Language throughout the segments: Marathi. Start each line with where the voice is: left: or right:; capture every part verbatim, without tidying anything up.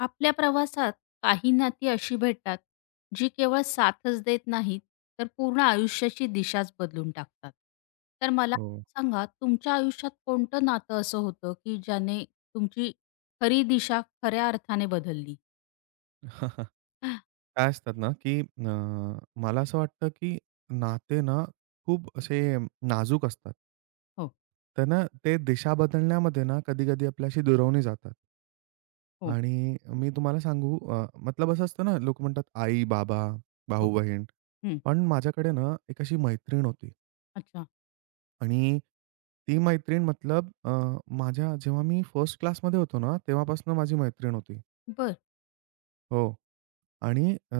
left: आपल्या प्रवासात काही नाती अशी भेटतात, जी केवळ साथच देत नाहीत, तर पूर्ण आयुष्याची दिशाच बदलून टाकतात. तर मला
right: हो.
left: सांगा, तुमच्या आयुष्यात कोणतं नातं असं होतं की ज्याने तुमची खरी दिशा खऱ्या अर्थाने बदलली?
right: काय असतात ना, की अ, मला असं वाटतं, की नाते ना खूप असे नाजूक असतात.
left: हो.
right: तर ना, ते दिशा बदलण्यामध्ये ना, कधी-कधी आपल्याशी दुरावली जातात.
left: हो.
right: आणि मी तुम्हाला सांगू अ, मतलब असं असतं ना, लोकं म्हणतात आई, बाबा,
left: हो.
right: भाऊ-बहीण.
left: हं.
right: पण माझ्याकडे ना, एक अशी मैत्रीण होती
left: अच्छा.
right: आणि ती मैत्रीण मतलब अ, माझ्या जेव्हा मी फर्स्ट क्लासमध्ये होतो ना, तेव्हापासून माझी मैत्रीण होती.
left: बर.
right: हो. आणि अ,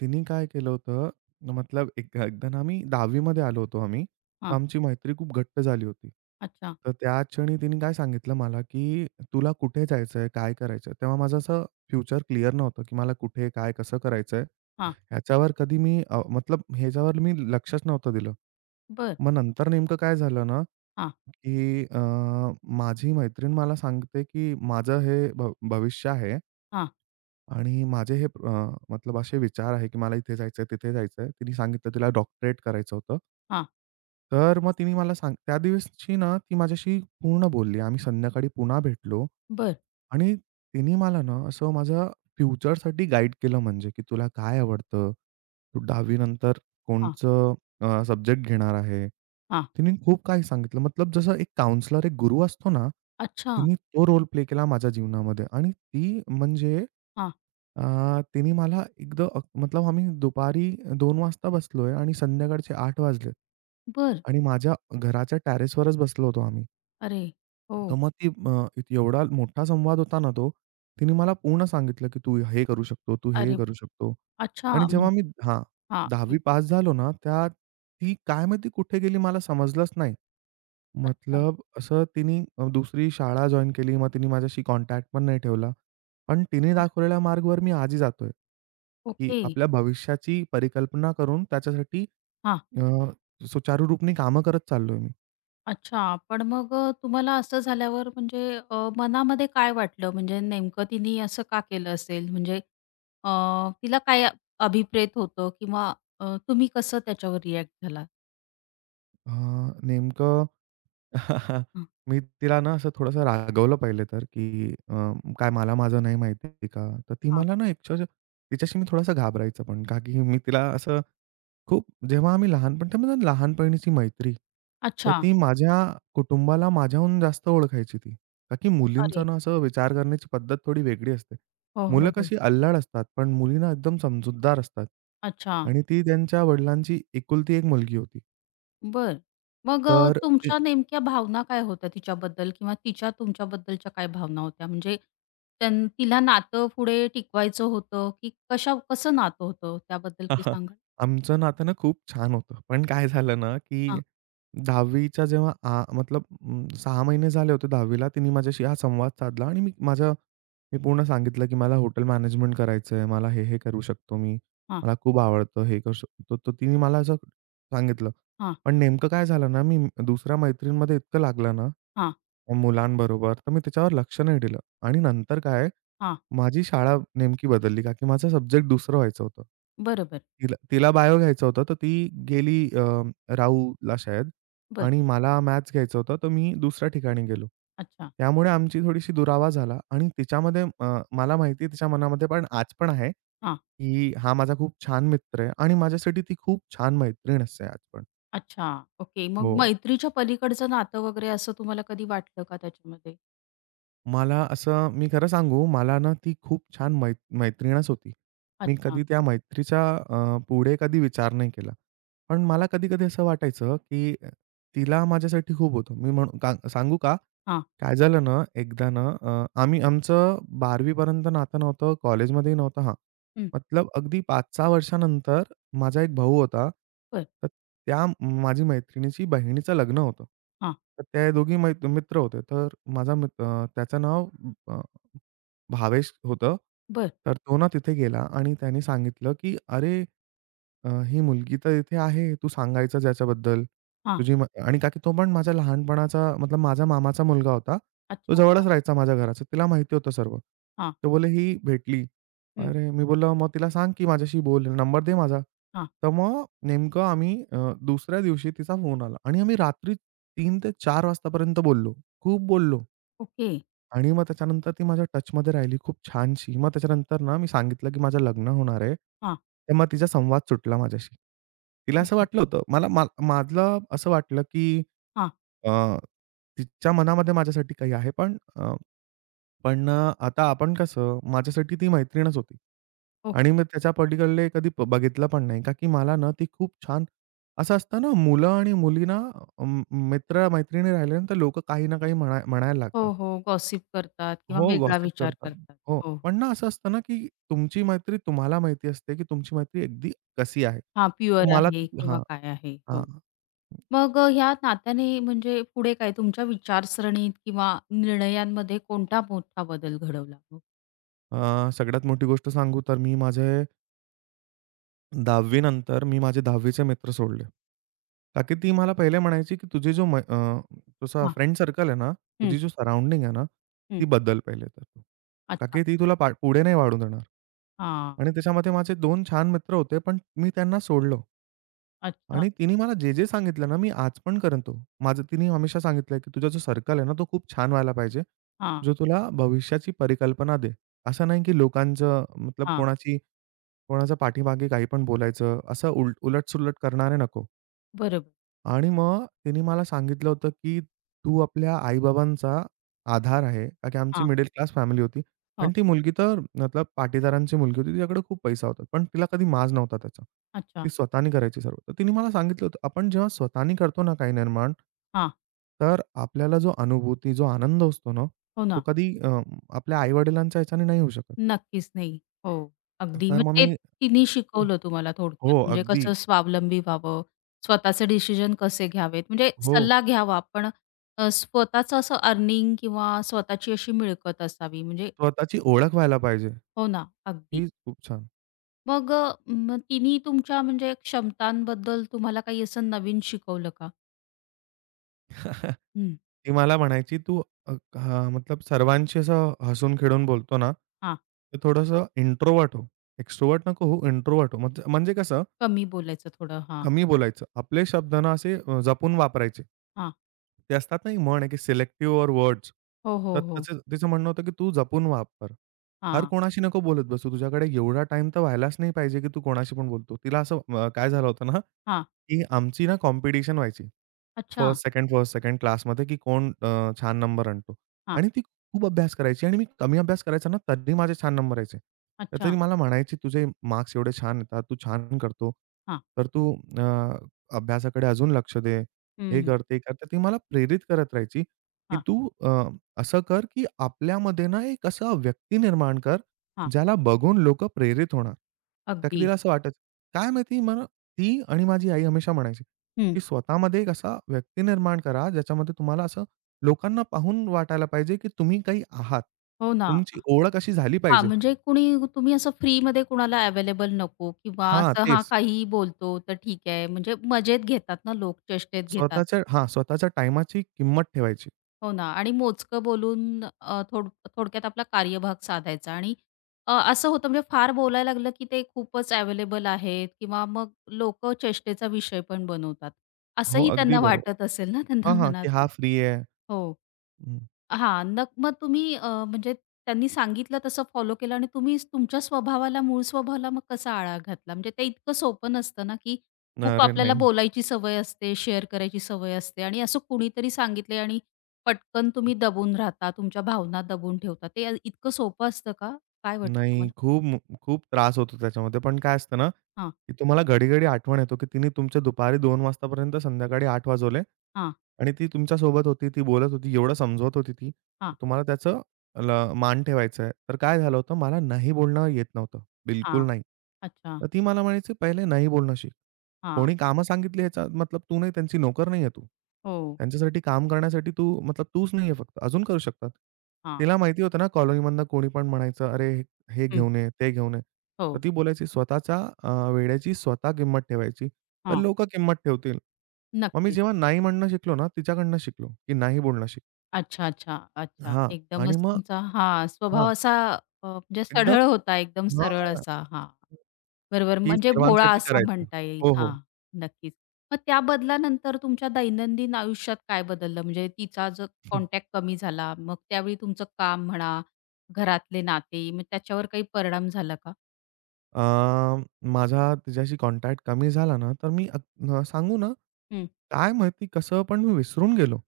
right: तिने काय केलं होतं, मतलब एक एकदा ना आम्ही 10वी मध्ये आलो होतो आम्ही. तर
left: हां.
right: आमची मैत्री खूप घट्ट झाली होती.
left: अच्छा.
right: तर त्या क्षणी तिने काय सांगितलं मला, की "तुला कुठे जायचंय? काय करायचंय?" तेव्हा माझं असं फ्युचर क्लिअर नव्हतं, की मला कुठे, काय, कसं करायचंय?
left: हां.
right: ह्याच्यावर कधी मी अ, मतलब ह्याच्यावर मी लक्षच नव्हतं दिलं.
left: बर.
right: मग नंतर नेमकं काय झालं ना,
left: हां.
right: की अ, माझी मैत्रीण मला सांगते, की "माझं हे भ भविष्य आहे.
left: हां.
right: आणि माझे हे अ, मतलब असे विचार आहे, की मला इथे जायचंय, तिथे जायचंय. तिने सांगितलं तिला डॉक्टरेट करायचं होतं.
left: हां.
right: तर मग तिने मला सांग त्या दिवशी ना, ती माझ्याशी पूर्ण बोलली. आम्ही संध्याकाळी पुन्हा भेटलो
left: बर.
right: आणि तिने मला ना, असं माझ्या फ्युचरसाठी गाईड केलं म्हणजे, की तुला काय आवडतं? तू 10वी नंतर
left: हां.
right: कोणचं अ, सब्जेक्ट घेणार आहे.
left: हां.
right: तिने खूप काही सांगितलं. मतलब जसं एक काउंसलर, एक गुरु असतो ना,
left: अच्छा.
right: तिने तो रोल प्ले केला माझ्या जीवनामध्ये आणि ती म्हणजे
left: हां.
right: अ, तिने मला एकदा अ, मतलब आम्ही दुपारी दोन वाजता बसलोय आणि संध्याकाळचे आठ वाजलेत
left: बर.
right: आणि माझ्या घराच्या टेरेसवरच बसलो होतो आम्ही.
left: अरे. हो.
right: तर मग ती अ, एवढा मोठा संवाद होता ना तो, तिने मला पूर्ण सांगितलं, की "तू हे करू शकतो, तू हे
left: अरे.
right: करू शकतो."
left: अच्छा.
right: आणि
left: म्हण-
right: जेव्हा मी हां,
left: हां. हं.
right: 10वी पास झालो ना, त्या ती काय माहिती कुठे गेली मला समजलंच नाही.
left: अच्छा.
right: मतलब असं तिने अ, दुसरी शाळा जॉइन केली. मग तिने माझ्याशी कॉन्टॅक्ट पण नाही ठेवला. पण तिने दाखवलेल्या मार्गवर मी आजही जातोय, की
left: ओके.
right: आपल्या भविष्याची परिकल्पना करून त्याच्यासाठी
left: हां.
right: अ, सुचारू रूपाने कामं करत चाललोय मी.
left: अच्छा. पण मग अ, तुम्हाला असं झाल्यावर म्हणजे अ, मनामध्ये काय वाटलं? म्हणजे नेमकं तिने असं का केलं असेल? म्हणजे अ, तिला काय अभिप्रेत होतं किंवा अ, तुम्ही कसं त्याच्यावर रिॲक्ट झालात?
right: अ, नेमकं
left: हं.
right: मी तिला ना असं थोडंसं रागवलं पहिले तर, की अ, "काय मला माझं नाही माहिती का?" तर ती
left: हां.
right: मला ना ॲक्चुअली तिच्याशी मी थोडासा घाबरायचं पण. का की मी तिला असं खूप जेव्हा आम्ही लहानपण तेव्हा ना लहानपणीची मैत्री. तर
left: अच्छा.
right: ती माझ्या कुटुंबाला माझ्याहून जास्त ओळखायची ती. का की मुलींचा
left: अरे!
right: ना असं विचार करण्याची पद्धत थोडी वेगळी असते.
left: हो,
right: मुलं
left: हो, हो.
right: कशी अल्लड असतात, पण मुली एकदम समजूतदार असतात.
left: अच्छा.
right: आणि ती त्यांच्या वडिलांची एकुलती एक मुलगी होती.
left: बरं. मग अ,
right: तर
left: तुमच्या नेमक्या भावना काय होत्या तिच्याबद्दल किंवा तिच्या तुमच्याबद्दलच्या काय भावना होत्या? म्हणजे त्यां तिला नातं पुढे टिकवायचं होतं की कशा कसं नातं होतं त्याबद्दल
right: हां,
left: काही
right: हां.
left: सांगाल?
right: आमचं नातं ना खूप छान होतं. पण काय झालं ना, की 10वीच्या जेव्हा आ मतलब अं, सहा महिने झाले होते 10वीला तिने माझ्याशी हा संवाद साधला आणि मी माझ्या मी पूर्ण सांगितलं, की मला हॉटेल मॅनेजमेंट करायचं आहे. मला हे, हे करू शकतो मी.
left: हां,
right: मला खूप आवडतं हे करू शकतो. तर तिने मला असं सांगितलं.
left: हां,
right: पण नेमकं काय झालं ना, मी दुसऱ्या मैत्रीणमध्ये इतकं लागलं ना,
left: हां,
right: मुलांबरोबर, तर मी त्याच्यावर लक्ष नाही दिलं आणि नंतर काय
left: हां.
right: माझी शाळा नेमकी बदलली का की माझा सब्जेक्ट दुसरं व्हायचं होतं.
left: बरोबर.
right: तिला तिला बायो घ्यायचं होतं, तर ती गेली अ, राऊला शायद.
left: बरं.
right: आणि मला मॅथ्स घ्यायचं होतं, तर मी दुसऱ्या ठिकाणी गेलो.
left: अच्छा.
right: त्यामुळे आमची थोडीशी दुरावा झाला आणि तिच्यामध्ये अ, मला माहिती आहे तिच्या मनामध्ये पण आज पण आहे,
left: हां.
right: की हा माझा खूप छान मित्र आहे आणि माझ्यासाठी ती खूप छान मैत्रीण असते आज पण.
left: अच्छा. ओके.
right: हो.
left: मग मैत्रीच्या पलीकडचं नातं वगैरे असं तुम्हाला कधी वाटलं का त्याच्यामध्ये?
right: मला असं मी खरं सांगू, मला ना ती खूप छान मै मैत्रीणच होती. मी
left: अच्छा.
right: कधी त्या मैत्रीच्या अ, पुढे कधी विचार नाही केला. पण मला
left: ओके.
right: कधी-कधी असं वाटायचं, की तिला माझ्यासाठी खूप होतं. मी म्हणू का सांगू का?
left: हां.
right: काय झालं ना, एकदा ना अ, आम्ही आमचं 12वी पर्यंत नातं नव्हतं, कॉलेजमध्येही नव्हतं हां.
left: हं.
right: मतलब अगदी पाच सहा वर्षानंतर माझा एक भाऊ होता.
left: बरं.
right: तर त्या माझी मैत्रिणीची बहिणीचं लग्न होतं.
left: हां.
right: तर ते दोघी मै मित्र होते. तर माझा मित्र अ, त्याचं नाव अ, भावेश होतं.
left: बरं.
right: तर तो ना तिथे गेला आणि त्याने सांगितलं, की "अरे अ, ही मुलगी तर इथे आहे, तू सांगायचं ज्याच्याबद्दल.
left: हां.
right: तुझी म आणि का की तो पण माझ्या लहानपणाचा मतलब माझा मामाचा मुलगा होता.
left: अच्छा,
right: तो
left: अच्छा.
right: जवळच राहायचा माझ्या घराच्या. तिला माहिती होतं सर्व.
left: हां.
right: ते बोलले, "ही भेटली."
left: हं.
right: अरे, मी बोललो, "मग तिला सांग की माझ्याशी बोल, नंबर दे माझा."
left: हां.
right: तर मग नेमकं आम्ही अ, दुसऱ्या दिवशी तिचा फोन आला आणि आम्ही रात्री तीन ते चार वाजतापर्यंत बोललो. खूप बोललो
left: ओके.
right: आणि मग त्याच्यानंतर ती माझ्या टचमध्ये राहिली खूप छानशी. मग त्याच्यानंतर ना, मी सांगितलं की माझं लग्न होणार आहे.
left: हां.
right: तर तिचा संवाद सुटला माझ्याशी. तिला
left: हो,
right: असं
left: हो.
right: वाटलं होतं. मला मा माझं असं वाटलं, की
left: हां.
right: अ, तिच्या मनामध्ये माझ्यासाठी काही आहे. पण अ, पण आता आपण कसं माझ्यासाठी ती मैत्रीणच होती. आणि
left: ओके.
right: मी त्याच्या पलीकडे कधी प- बघितलं पण नाही. का की मला ना ती खूप छान असं असतं ना मुलं आणि मुली ना अ, मित्र-मैत्रिणी राहिले ना, तर लोकं काही ना काही म्हणा म्हणायला
left: हो,
right: लागतात.
left: हो. गॉसिप करतात किंवा
right: हो,
left: वेगळा
right: गॉसिप
left: विचार
right: करतात.
left: करतात.
right: हो.
left: हो.
right: पण ना असं असतं ना, की तुमची मैत्री तुम्हाला माहिती असते, की तुमची मैत्री अगदी कशी आहे.
left: हां.
right: तर
left: प्युअर
right: मला
left: आहे किंवा
right: हां,
left: काय आहे. हो.
right: हां.
left: मग अ, ह्या नात्याने म्हणजे पुढे काय तुमच्या विचारसरणीत किंवा निर्णयांमध्ये कोणता मोठा बदल घडवला मग?
right: अ, सगळ्यात मोठी गोष्ट सांगू तर मी माझे 10वी नंतर मी माझे 10वी मित्र सोडले. का की ती मला पहिले म्हणायची, की तुझे जो मै अ, तुझा
left: हां.
right: फ्रेंड सर्कल आहे ना,
left: हं,
right: तुझी जो सराउंडिंग आहे ना,
left: हं.
right: ती बदल पहिले तर तू. का
left: अच्छा.
right: की ती तुला पा पुढे नाही वाढू देणार.
left: हां.
right: आणि त्याच्यामध्ये माझे दोन छान मित्र होते, पण मी त्यांना सोडलं.
left: अच्छा.
right: आणि तिने मला जे-जे सांगितलं ना, मी आज पण करेन तो. माझं तिने हमेशा सांगितलंय, की "तुझा जो सर्कल आहे ना, तो खूप छान व्हायला पाहिजे,
left: हां,
right: जो तुला भविष्याची परिकल्पना दे." असं नाही, की लोकांचं मतलब
left: हां.
right: कोणाची कोणाच्या पाठीमागे काही पण बोलायचं, असं उल उलट करणारे नको.
left: बरोबर.
right: आणि मग तिने मला सांगितलं होतं, की "तू आपल्या आई-बाबांचा आधार आहे." का की आमची
left: हां.
right: मिडल क्लास फॅमिली होती
left: हो.
right: आणि ती मुलगी तर मतलब पाटीदारांची मुलगी होती. तिच्याकडे खूप पैसा होता. पण तिला कधी माज नव्हता त्याचा.
left: अच्छा.
right: ती स्वतःनी करायची सर्व. तर तिने मला सांगितलं होतं, आपण जेव्हा स्वतःनी करतो ना काही निर्माण,
left: हां.
right: तर आपल्याला जो अनुभूती, जो आनंद असतो ना,
left: हो
right: तो
left: ना.
right: कधी अ, आपल्या आई-वडिलांच्या ह्याच्याने नाही होऊ शकत.
left: नक्कीच नाही. हो. अगदी
right: तर
left: मग
right: मग
left: ते
right: मी
left: तिने शिकवलं तुम्हाला थोडक्यात
right: हो,
left: म्हणजे
right: अगदी.
left: कसं स्वावलंबी व्हावं, स्वतःचे डिसिजन कसे घ्यावेत म्हणजे
right: हो,
left: सल्ला घ्यावा, पण अ, स्वतःचं असं अर्निंग किंवा स्वतःची अशी मिळकत असावी म्हणजे
right: स्वतःची ओळख व्हायला पाहिजे.
left: हो ना, अगदी.
right: ही खूप छान.
left: मग अ, मग तिन्ही तुमच्या म्हणजे क्षमतांबद्दल तुम्हाला काही असं नवीन शिकवलं का? हं,
right: ती मला म्हणायची, "तू अ, हां, मतलब सर्वांशी असं हसून-खेळून बोलतो ना,
left: हां.
right: तर थोडंसं इंट्रोव्हर्ट हो. एक्स्ट्रोव्हर्ट नको होऊ, इंट्रोव्हर्ट हो." म्हणजे म्हणजे कसं
left: कमी बोलायचं थोडं. हां,
right: कमी बोलायचं. आपले शब्द ना असे अ, जपून वापरायचे.
left: हां.
right: ते असतात ना, एक म्हण आहे की सिलेक्टिव्ह ओर वर्ड्स.
left: हो,
right: तर
left: हो, हो.
right: त्याचं तिचं म्हणणं होतं की "तू जपून वापर. हर
left: हां,
right: कोणाशी नको बोलत बसू. तुझ्याकडे एवढा टाईम तर व्हायलाच नाही पाहिजे की तू कोणाशी पण बोलतो." तिला असं अ, काय झालं होतं ना,
left: हां.
right: की आमची ना कॉम्पिटिशन व्हायची.
left: अच्छा.
right: फर्स्ट, सेकंड, फर्स्ट, सेकंड क्लासमध्ये, की कोण अ, छान नंबर आणतो.
left: हां.
right: आणि ती खूप अभ्यास करायची आणि मी कमी अभ्यास करायचा ना, तरी माझे छान नंबर यायचे. तर ती
left: अच्छा.
right: मला म्हणायची, "तुझे मार्क्स एवढे छान येतात, तू छान करतो,
left: हां.
right: तर तू अ, अभ्यासाकडे अजून लक्ष दे, हे
left: हं.
right: कर, ते कर." तर ती मला प्रेरित करत राहायची, की
left: हां,
right: "तू अ, असं कर, की आपल्यामध्ये ना एक असा व्यक्ती निर्माण कर,
left: हां.
right: ज्याला बघून लोकं प्रेरित होणार." का की
left: अगदी.
right: तिला असं वाटायचं. काय माहिती मला ती आणि माझी आई हमेशा म्हणायची.
left: हं.
right: की स्वतःमध्ये एक असा व्यक्ती निर्माण करा, ज्याच्यामध्ये तुम्हाला असं लोकांना पाहून वाटायला पाहिजे, की तुम्ही काही आहात.
left: हो ना.
right: तुमची ओळख अशी झाली
left: हां,
right: पाहिजे.
left: म्हणजे कुणी तुम्ही असं फ्रीमध्ये कुणाला अवेलेबल नको किंवा
right: हां,
left: असं हां,
right: तेच.
left: काहीही बोलतो तर ठीक आहे. म्हणजे मजेत घेतात ना लोक, चेष्टेत घेतात.
right: स्वतःच्या हां, स्वतःच्या टाईमाची किंमत ठेवायची.
left: हो ना आणि मोजकं बोलून अ, थोड थोडक्यात आपला कार्यभाग साधायचा, आणि अ, असं होतं म्हणजे फार बोलायला लागलं की ते खूपच अवेलेबल आहेत किंवा मग लोक चेष्टेचा विषय पण बनवतात,
right: हो,
left: असंही
right: अगदी
left: त्यांना
right: बरोबर.
left: वाटत असेल ना त्यांना
right: हां, हां, की हा
left: मनातून.
right: फ्री आहे.
left: हो.
right: हं.
left: हां, नक मग तुम्ही अ, म्हणजे त्यांनी सांगितलं तसं फॉलो केलं आणि तुम्ही तुमच्या स्वभावाला, मूळ स्वभावाला मग कसा आळा घातला? म्हणजे ते इतकं सोपं नसतं ना, की खूप
right: अरे
left: आपल्याला
right: नाही.
left: बोलायची सवय असते, शेअर करायची सवय असते आणि असं कुणीतरी सांगितलंय आणि पटकन तुम्ही दबून राहता, तुमच्या भावना दबून ठेवता. ते इतकं सोपं असतं का? काय वाटतं
right: नाही,
left: तुम्हाला?
right: खूप मो खूप त्रास होतो त्याच्यामध्ये. पण काय असतं ना,
left: हां,
right: की तुम्हाला घडी-घडी आठवण येतो, की तिने तुमचे दुपारी दोन वाजतापर्यंत संध्याकाळी आठ वाजवले
left: हां,
right: आणि ती तुमच्या सोबत होती, ती बोलत होती, एवढं समजवत होती ती.
left: हां,
right: तुम्हाला त्याचं ल मान ठेवायचं आहे. तर काय झालं होतं, मला नाही बोलणं येत नव्हतं,
left: हां.
right: बिलकुल नाही.
left: अच्छा.
right: तर ती मला म्हणायची, "पहिले नाही बोलणं शिक.
left: हां.
right: कोणी कामं सांगितली ह्याचा मतलब तू नाही त्यांची नोकर नाही आहे तू.
left: हो.
right: त्यांच्यासाठी काम करण्यासाठी तू मतलब तूच नाही आहे फक्त, अजून करू शकतात."
left: हां.
right: तिला माहिती होतं ना, कॉलनीमधनं कोणी पण म्हणायचं, "अरे, हे
left: हं.
right: घेऊन ये, ते घेऊन ये. तर
left: हो.
right: ती बोलायची स्वतःच्या अ, वेळेची स्वतः किंमत ठेवायची, तर
left: हां.
right: लोकं किंमत ठेवतील. मग मी
left: नक्कीच.
right: जेव्हा नाही म्हणणं शिकलो ना, तिच्याकडनं शिकलो, की नाही बोलणं शिक
left: अच्छा, अच्छा, अच्छा.
right: हां. आणि
left: एकदमच
right: मग
left: तुमचा हां, स्वभाव
right: हां,
left: असा अ, म्हणजे
right: एकदम
left: सढळ होता, एकदम
right: हां,
left: सरळ
right: हां,
left: असा. हां, बरोबर.
right: की
left: म्हणजे भोळा
right: सर्वांसाठी
left: असा
right: करायचं.
left: म्हणता येईल.
right: हो, हो.
left: हां, नक्कीच. मग त्या बदलानंतर तुमच्या दैनंदिन आयुष्यात काय बदललं? म्हणजे तिचा जो कॉन्टॅक्ट कमी झाला, मग त्यावेळी तुमचं काम म्हणा, घरातले नाते, मग त्याच्यावर काही परिणाम झाला का?
right: अ, माझा तिच्याशी कॉन्टॅक्ट कमी झाला ना, तर मी अ, सांगू ना,
left: हं.
right: काय माहिती कसं पण मी विसरून गेलो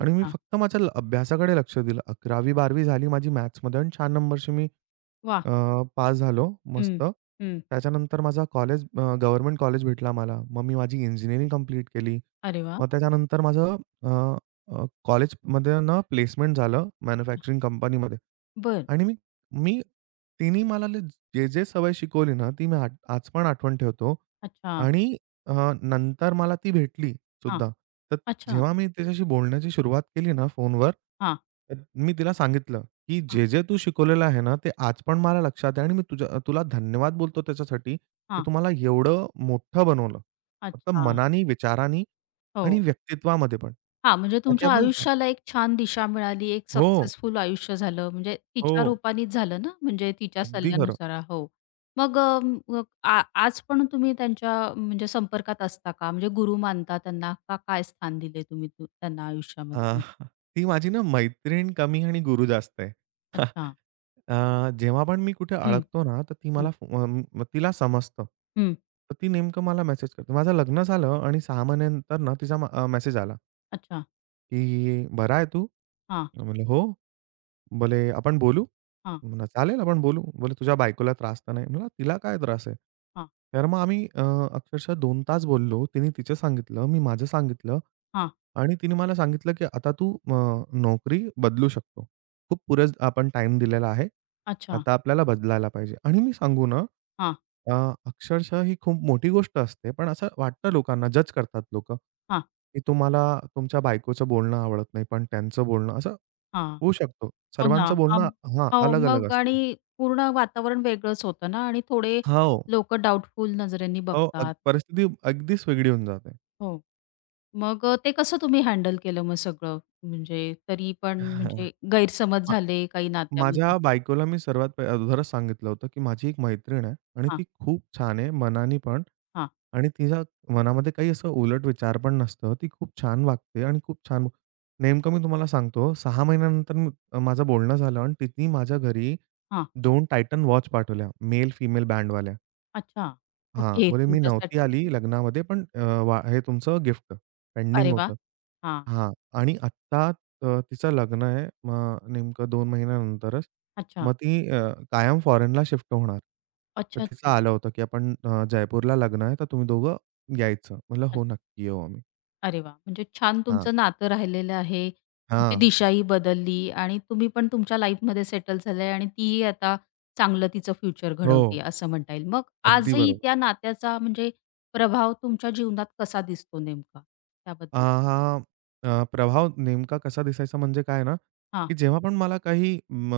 right: आणि मी
left: अच्छा.
right: फक्त माझ्या अभ्यासाकडे लक्ष दिलं. 11वी-12वी झाली माझी मॅथ्समध्ये आणि छान नंबरशी मी
left: वाह!
right: अ, पास झालो
left: हं,
right: मस्त.
left: हं.
right: त्याच्यानंतर माझा कॉलेज अ, गव्हर्नमेंट कॉलेज भेटला मला. मग मी माझी इंजिनिअरिंग कंप्लीट केली.
left: अरे वाह!
right: मग त्याच्यानंतर माझं अ, अ, कॉलेजमध्ये ना प्लेसमेंट झालं
left: अच्छा.
right: मॅन्युफॅक्चरिंग कंपनीमध्ये.
left: बरं.
right: आणि मी मी तिनी मला ले जे-जे सवय शिकवली ना, ती मी आज आज पण आठवण ठेवतो.
left: अच्छा.
right: आणि अ, नंतर मला ती भेटली
left: हां.
right: सुद्धा. तर
left: अच्छा.
right: जेव्हा मी तिच्याशी बोलण्याची सुरुवात केली ना फोनवर,
left: हां,
right: तर मी तिला सांगितलं. की
left: हां,
right: जे-जे तू शिकवलेलं आहे ना, ते आज पण मला लक्षात आहे आणि मी तुझ्या तुला धन्यवाद बोलतो त्याच्यासाठी, की
left: हां.
right: तू मला एवढं मोठं बनवलं. फक्त
left: अच्छा.
right: मनानी, विचारानी आणि
left: हो.
right: व्यक्तित्वामध्ये पण.
left: हां, म्हणजे
right: ताकी
left: तुमच्या
right: आपण
left: आयुष्याला एक छान दिशा मिळाली, एक
right: हो,
left: सक्सेसफुल आयुष्य झालं, म्हणजे
right: हो.
left: तिच्या रूपानेच झालं ना, म्हणजे तिच्या
right: अगदी खरं.
left: सल्ल्यानुसार हो. मग अ, मग आ आज पण तुम्ही त्यांच्या म्हणजे संपर्कात असता का? म्हणजे गुरु मानता त्यांना का काय स्थान दिले तुम्ही तू त्यांना
right: अ,
left: आयुष्यामध्ये तुमच्या?
right: ती माझी ना मैत्रीण कमी आणि गुरु जास्त आहे.
left: अच्छा.
right: अ, जेव्हा पण मी कुठे
left: हं,
right: अडकतो ना, तर ती
left: हं,
right: मला फो- अं, म- तिला समजतं.
left: हं.
right: तर ती नेमकं मला मेसेज करते. माझं लग्न झालं आणि सहा महिन्यानंतर ना तिचा मेसेज आला.
left: अच्छा.
right: की "बरा आहे तू?"
left: हां,
right: मी म्हणलं, "हो." बोले, "आपण बोलू?"
left: हां,
right: म्हणलं, "चालेल आपण बोलू." बोले, "तुझ्या बायकोला त्रास तर नाही?" म्हणलं, "तिला काय त्रास आहे?"
left: हां,
right: तर मग आम्ही अ, अक्षरशः दोन तास बोललो. तिने तिचं सांगितलं, मी माझं सांगितलं
left: हां.
right: आणि तिने मला सांगितलं, की "आता तू अ, नोकरी बदलू शकतो. खूप पुरेच आपण टाईम दिलेला आहे.
left: अच्छा.
right: आता आपल्याला बदलायला पाहिजे." आणि मी सांगू ना,
left: हां,
right: अ, अक्षरशः ही खूप मोठी गोष्ट असते. पण असं वाटतं लोकांना, जज करतात लोकं,
left: हां,
right: की तुम्हाला तुमच्या बायकोचं बोलणं आवडत नाही, पण त्यांचं बोलणं असं
left: हां.
right: होऊ शकतो.
left: हो ना.
right: सर्वांचं
left: हां,
right: बोलणं हां,
left: हो
right: अलग-अलग
left: मग आणि
right: असतो.
left: पूर्ण वातावरण वेगळंच होतं ना, आणि थोडे
right: हो.
left: लोकं डाऊटफुल नजरेने
right: हो, अग
left: बघतात.
right: परिस्थिती अगदीच वेगळी होऊन जाते.
left: हो. मग अ, ते कसं तुम्ही हँडल केलं मग सगळं? म्हणजे तरी पण
right: हां,
left: म्हणजे गैरसमज
right: हां,
left: झाले काही नात्यामध्ये?
right: माझ्या बायकोला मी सर्वात प अगोदरच सांगितलं होतं, की माझी एक मैत्रीण आहे आणि
left: हां,
right: ती खूप छान आहे मनाने पण
left: हां,
right: आणि तिच्या मनामध्ये काही असं उलट विचार पण नसतं. ती खूप छान वागते आणि खूप छान नेमकं मी तुम्हाला सांगतो सहा महिन्यानंतर मी माझं बोलणं झालं आणि तिने माझ्या घरी
left: हां.
right: दोन Titan वॉच पाठवल्या, मेल-फिमेल बँडवाल्या.
left: अच्छा.
right: हां,
left: ओके.
right: बोले "मी नव्हती
left: तुमच्यासाठी.
right: आली लग्नामध्ये, पण अ, वा हे तुमचं गिफ्ट पेंडिंग
left: अरे वाह!
right: होतं."
left: हां.
right: हां. आणि आत्ता अ, तिचं लग्न आहे. मग नेमकं दोन महिन्यानंतरच.
left: अच्छा.
right: मग ती अ, कायम फॉरेनला शिफ्ट होणार. तर
left: अच्छा,
right: तिचं
left: अच्छा.
right: आलं होतं, की "आपण अ, जयपूरला लग्न आहे, तर तुम्ही दोघं यायचं." म्हटलं, "हो,
left: अच्छा.
right: नक्की येऊ आम्ही."
left: अरे वाह! म्हणजे छान
right: हां.
left: तुमचं नातं राहिलेलं आहे. तुमची
right: हां.
left: दिशाही बदलली आणि तुम्ही पण तुमच्या लाईफमध्ये सेटल झाले आणि तीही आता चांगलं तिचं फ्युचर
right: हो.
left: घडवतीये असं म्हणता येईल. मग
right: अगदी
left: आजही
right: बरोबर.
left: त्या नात्याचा म्हणजे प्रभाव तुमच्या जीवनात कसा दिसतो नेमका?
right: अ,
left: त्याबद्दल
right: हा अ, प्रभाव नेमका कसा दिसायचा म्हणजे काय ना,
left: हां.
right: की जेव्हा पण मला काही म,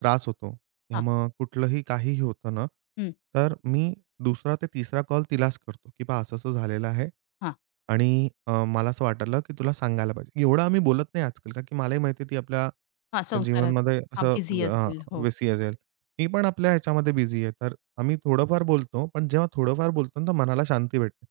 right: त्रास होतो किंवा मग कुठलंही काहीही होतं ना,
left: हं,
right: तर मी दुसरा ते तिसरा कॉल तिलाच करतो, की "पहा असं-असं झालेलं आहे
left: हां,
right: आणि अ, मला असं वाटलं, की तुला सांगायला पाहिजे." एवढं आम्ही बोलत नाही आजकाल, का की मलाही माहिती आहे ती आपल्या
left: हां, संसारात
right: जीवनमध्ये
left: हां,
right: असं
left: बिझी
right: अ,
left: असेल. हो,
right: बिझी असेल. मी पण आपल्या ह्याच्यामध्ये बिझी आहे. तर आम्ही थोडंफार बोलतो, पण जेव्हा थोडंफार बोलतो ना, तर मनाला शांती भेटते.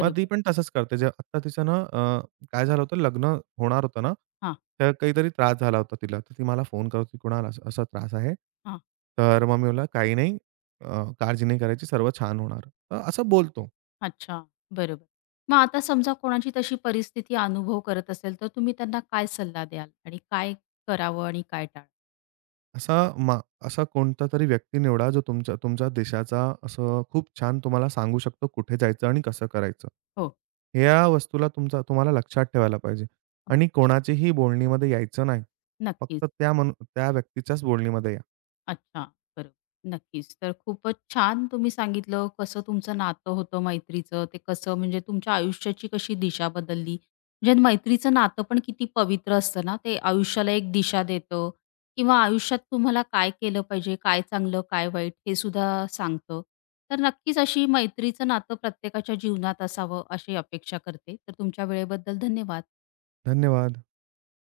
right: मग ती पण तसंच करते. जे आत्ता तिचं ना अ, काय झालं होतं, लग्न होणार होतं ना,
left: हां,
right: तर काहीतरी त्रास झाला होता तिला. तर ती मला फोन करत होती, "कुणाल असा त्रास आहे."
left: हां,
right: तर मग मी बोलला, "काही नाही, अ, काळजी नाही करायची, सर्व छान होणार." तर असं बोलतो.
left: अच्छा, बरोबर. मग आता समजा कोणाची तशी परिस्थिती अनुभव करत असेल, तर तुम्ही त्यांना काय सल्ला द्याल आणि काय करावं आणि काय टाळावं?
right: असा मा असा कोणतातरी व्यक्ती निवडा, जो तुमच्या तुमच्या देशाचा असं खूप छान तुम्हाला सांगू शकतो कुठे जायचं आणि कसं करायचं.
left: हो,
right: ह्या वस्तूला तुमचा तुम्हाला लक्षात ठेवायला पाहिजे
left: हो,
right: आणि कोणाचीही बोलणीमध्ये यायचं नाही.
left: नक्कीच.
right: फक्त त्या मनु त्या व्यक्तीच्याच बोलणीमध्ये या.
left: अच्छा, बरोबर. नक्कीच. तर खूपच छान तुम्ही सांगितलं कसं तुमचं नातं होतं मैत्रीचं. ते कसं म्हणजे तुमच्या आयुष्याची कशी दिशा बदलली. म्हणजे मैत्रीचं नातं पण किती पवित्र असतं ना, ते आयुष्याला एक दिशा देतं किंवा आयुष्यात तुम्हाला काय केलं पाहिजे, काय चांगलं, काय वाईट हे सुद्धा सांगतं. तर नक्कीच अशी मैत्रीचं नातं प्रत्येकाच्या जीवनात असावं अशी अपेक्षा करते. तर तुमच्या वेळेबद्दल धन्यवाद.
right: धन्यवाद.